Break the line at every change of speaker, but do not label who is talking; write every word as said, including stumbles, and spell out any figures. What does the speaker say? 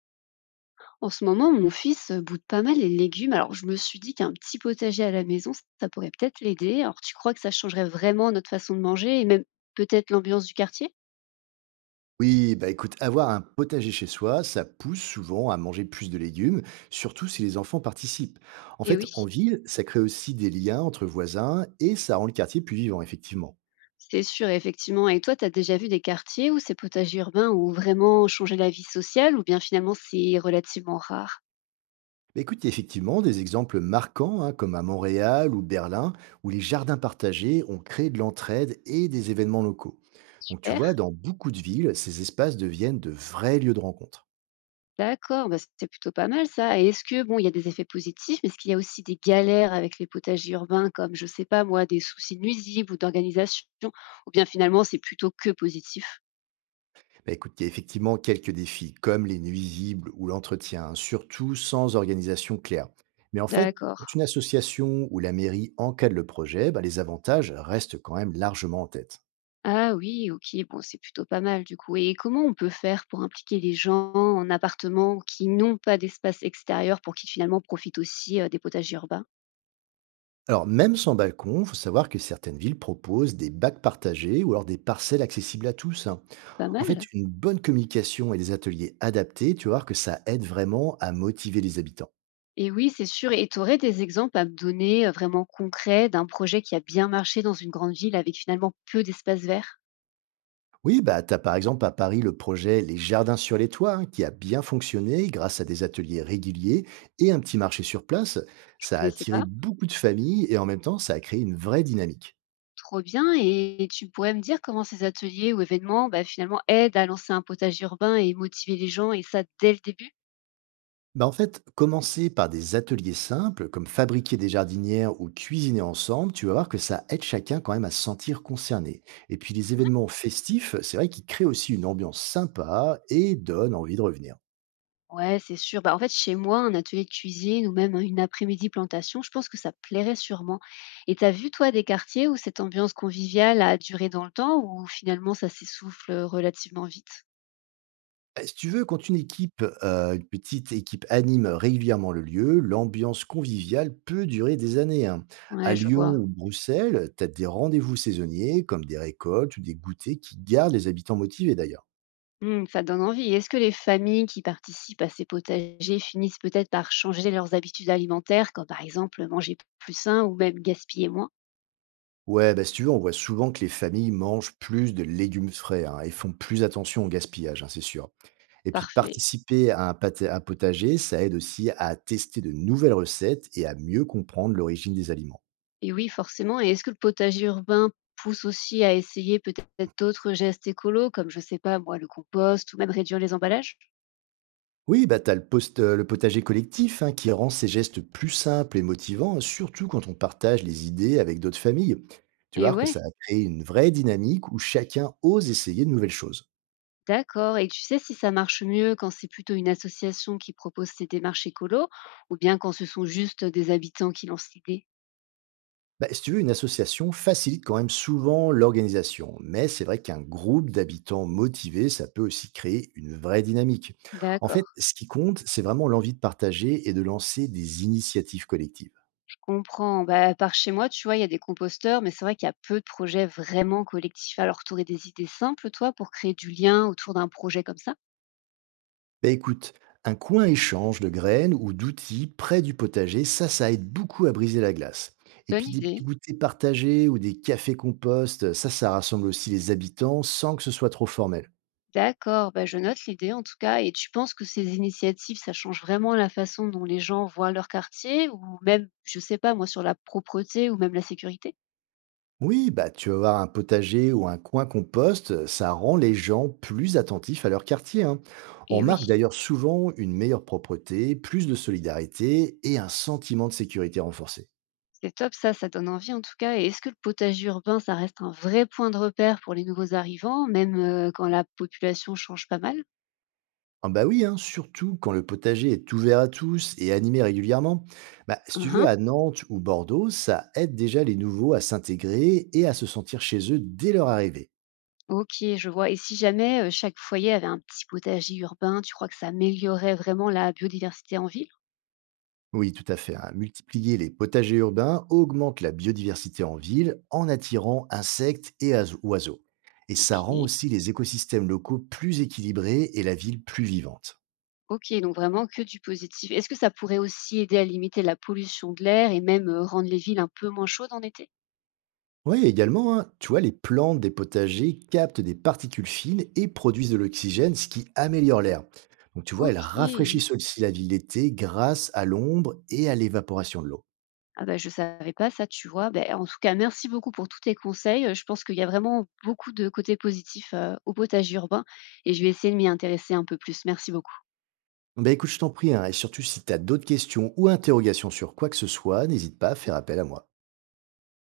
En ce moment, mon fils euh, boude pas mal les légumes. Alors, je me suis dit qu'un petit potager à la maison, ça pourrait peut-être l'aider. Alors, tu crois que ça changerait vraiment notre façon de manger et même peut-être l'ambiance du quartier.
Oui, bah écoute, avoir un potager chez soi, ça pousse souvent à manger plus de légumes, surtout si les enfants participent. En
Eh
fait,
oui,
en ville, ça crée aussi des liens entre voisins et ça rend le quartier plus vivant, effectivement.
c'est sûr, effectivement. Et toi, tu as déjà vu des quartiers où ces potagers urbains ont vraiment changé la vie sociale ou bien finalement c'est relativement rare?
Bah écoute, il y a effectivement des exemples marquants, hein, comme à Montréal ou Berlin, où les jardins partagés ont créé de l'entraide et des événements locaux. Donc tu
Super.
vois, dans beaucoup de villes, ces espaces deviennent de vrais lieux de rencontre.
D'accord, bah, c'est plutôt pas mal ça, et est-ce que bon, il y a des effets positifs, mais est-ce qu'il y a aussi des galères avec les potagers urbains comme, je sais pas moi, des soucis nuisibles ou d'organisation? Ou bien finalement c'est plutôt que positif?
Bah, écoute, il y a effectivement quelques défis, comme les nuisibles ou l'entretien, hein, surtout sans organisation claire. Mais en fait,
D'accord.
quand une association ou la mairie encadre le projet, bah, les avantages restent quand même largement en tête.
Ah oui, OK, bon, c'est plutôt pas mal du coup, et comment on peut faire pour impliquer les gens en appartement qui n'ont pas d'espace extérieur pour qu'ils finalement profitent aussi, heu, des potagers urbains?
Alors, même sans balcon, il faut savoir que certaines villes proposent des bacs partagés ou alors des parcelles accessibles à tous, hein.
Pas
En fait,
mal.
une bonne communication et des ateliers adaptés, tu vas voir que ça aide vraiment à motiver les habitants.
Et oui, c'est sûr. Et tu aurais des exemples à me donner, heu, vraiment concrets d'un projet qui a bien marché dans une grande ville avec finalement peu d'espace vert?
Oui, bah, tu as par exemple à Paris le projet Les Jardins sur les Toits, hein, qui a bien fonctionné grâce à des ateliers réguliers et un petit marché sur place.
Je
Ça a
connaissais
attiré
pas.
beaucoup de familles et en même temps, ça a créé une vraie dynamique.
Trop bien, et tu pourrais me dire comment ces ateliers ou événements, bah, finalement aident à lancer un potager urbain et motiver les gens et ça dès le début?
Bah, en fait, commencer par des ateliers simples, comme fabriquer des jardinières ou cuisiner ensemble, tu vas voir que ça aide chacun quand même à se sentir concerné. Et puis les
Mmh.
événements festifs, c'est vrai qu'ils créent aussi une ambiance sympa et donnent envie de revenir.
Ouais, c'est sûr. Bah, en fait, chez moi, un atelier de cuisine ou même une après-midi plantation, je pense que ça plairait sûrement. Et t'as vu, toi, des quartiers où cette ambiance conviviale a duré dans le temps ou finalement ça s'essouffle, euh, relativement vite?
Bah, si tu veux, quand une équipe, heu, une petite équipe anime régulièrement le lieu, l'ambiance conviviale peut durer des années, hein. À
Ouais, je
Lyon
vois.
ou Bruxelles, tu as des rendez-vous saisonniers comme des récoltes ou des goûters qui gardent les habitants motivés d'ailleurs.
Mmh, ça donne envie. Est-ce que les familles qui participent à ces potagers finissent peut-être par changer leurs habitudes alimentaires, comme par exemple manger plus sain ou même gaspiller moins?
Ouais, bah, si tu veux, on voit souvent que les familles mangent plus de légumes frais, hein, et font plus attention au gaspillage, hein, c'est sûr. Et puis
Parfait.
participer à un pâté un potager, ça aide aussi à tester de nouvelles recettes et à mieux comprendre l'origine des aliments.
Et oui, forcément. Et est-ce que le potager urbain pousse aussi à essayer peut-être d'autres gestes écolos, comme je sais pas moi, le compost ou même réduire les emballages?
Oui, bah, t'as le, post- euh, le potager collectif, hein, qui rend ces gestes plus simples et motivants, hein, surtout quand on partage les idées avec d'autres familles. Tu
Et
vois que
ouais,
ça a créé une vraie dynamique où chacun ose essayer de nouvelles choses.
d'accord. Et tu sais si ça marche mieux quand c'est plutôt une association qui propose ces démarches écolos ou bien quand ce sont juste des habitants qui lancent l'idée?
Bah, si tu veux, une association facilite quand même souvent l'organisation, mais c'est vrai qu'un groupe d'habitants motivés, ça peut aussi créer une vraie dynamique. En
D'accord.
fait, ce qui compte, c'est vraiment l'envie de partager et de lancer des initiatives collectives.
Comprends. Bah, par chez moi, tu vois, il y a des composteurs, mais c'est vrai qu'il y a peu de projets vraiment collectifs. Alors, tu aurais des idées simples, toi, pour créer du lien autour d'un projet comme ça?
Bah écoute, un coin échange de graines ou d'outils près du potager, ça, ça aide beaucoup à briser la glace. Et
Bonne
puis des petits
idée.
goûters partagés ou des cafés compost, ça, ça rassemble aussi les habitants sans que ce soit trop formel.
D'accord, bah, je note l'idée en tout cas. Et tu penses que ces initiatives, ça change vraiment la façon dont les gens voient leur quartier ou même, je sais pas, moi, sur la propreté ou même la sécurité?
Oui, bah tu vas voir un potager ou un coin compost, ça rend les gens plus attentifs à leur quartier, hein. On
Et oui,
marque d'ailleurs souvent une meilleure propreté, plus de solidarité et un sentiment de sécurité renforcé.
c'est top ça, ça donne envie en tout cas. Et est-ce que le potager urbain, ça reste un vrai point de repère pour les nouveaux arrivants, même euh, quand la population change pas mal?
Ah bah oui, hein, surtout quand le potager est ouvert à tous et animé régulièrement. Bah, si tu veux,
Uhum.
à Nantes ou Bordeaux, ça aide déjà les nouveaux à s'intégrer et à se sentir chez eux dès leur arrivée.
OK, je vois, et si jamais, heu, chaque foyer avait un petit potager urbain, tu crois que ça améliorerait vraiment la biodiversité en ville?
Oui, tout à fait, hein. Multiplier les potagers urbains augmente la biodiversité en ville en attirant insectes et as- oiseaux. Et ça rend
OK,
aussi les écosystèmes locaux plus équilibrés et la ville plus vivante.
OK, donc vraiment que du positif. Est-ce que ça pourrait aussi aider à limiter la pollution de l'air et même, heu, rendre les villes un peu moins chaudes en été?
Oui, également, hein, tu vois, les plantes des potagers captent des particules fines et produisent de l'oxygène, ce qui améliore l'air. Donc, tu vois, elles
OK.
rafraîchissent aussi la ville l'été grâce à l'ombre et à l'évaporation de l'eau.
Ah bah, je savais pas ça, tu vois? Ben en tout cas, merci beaucoup pour tous tes conseils, heu, je pense qu'il y a vraiment beaucoup de côtés positifs, heu, au potager urbain et je vais essayer de m'y intéresser un peu plus. Merci beaucoup.
Ben écoute, je t'en prie, hein, et surtout si tu as d'autres questions ou interrogations sur quoi que ce soit, n'hésite pas à faire appel à moi.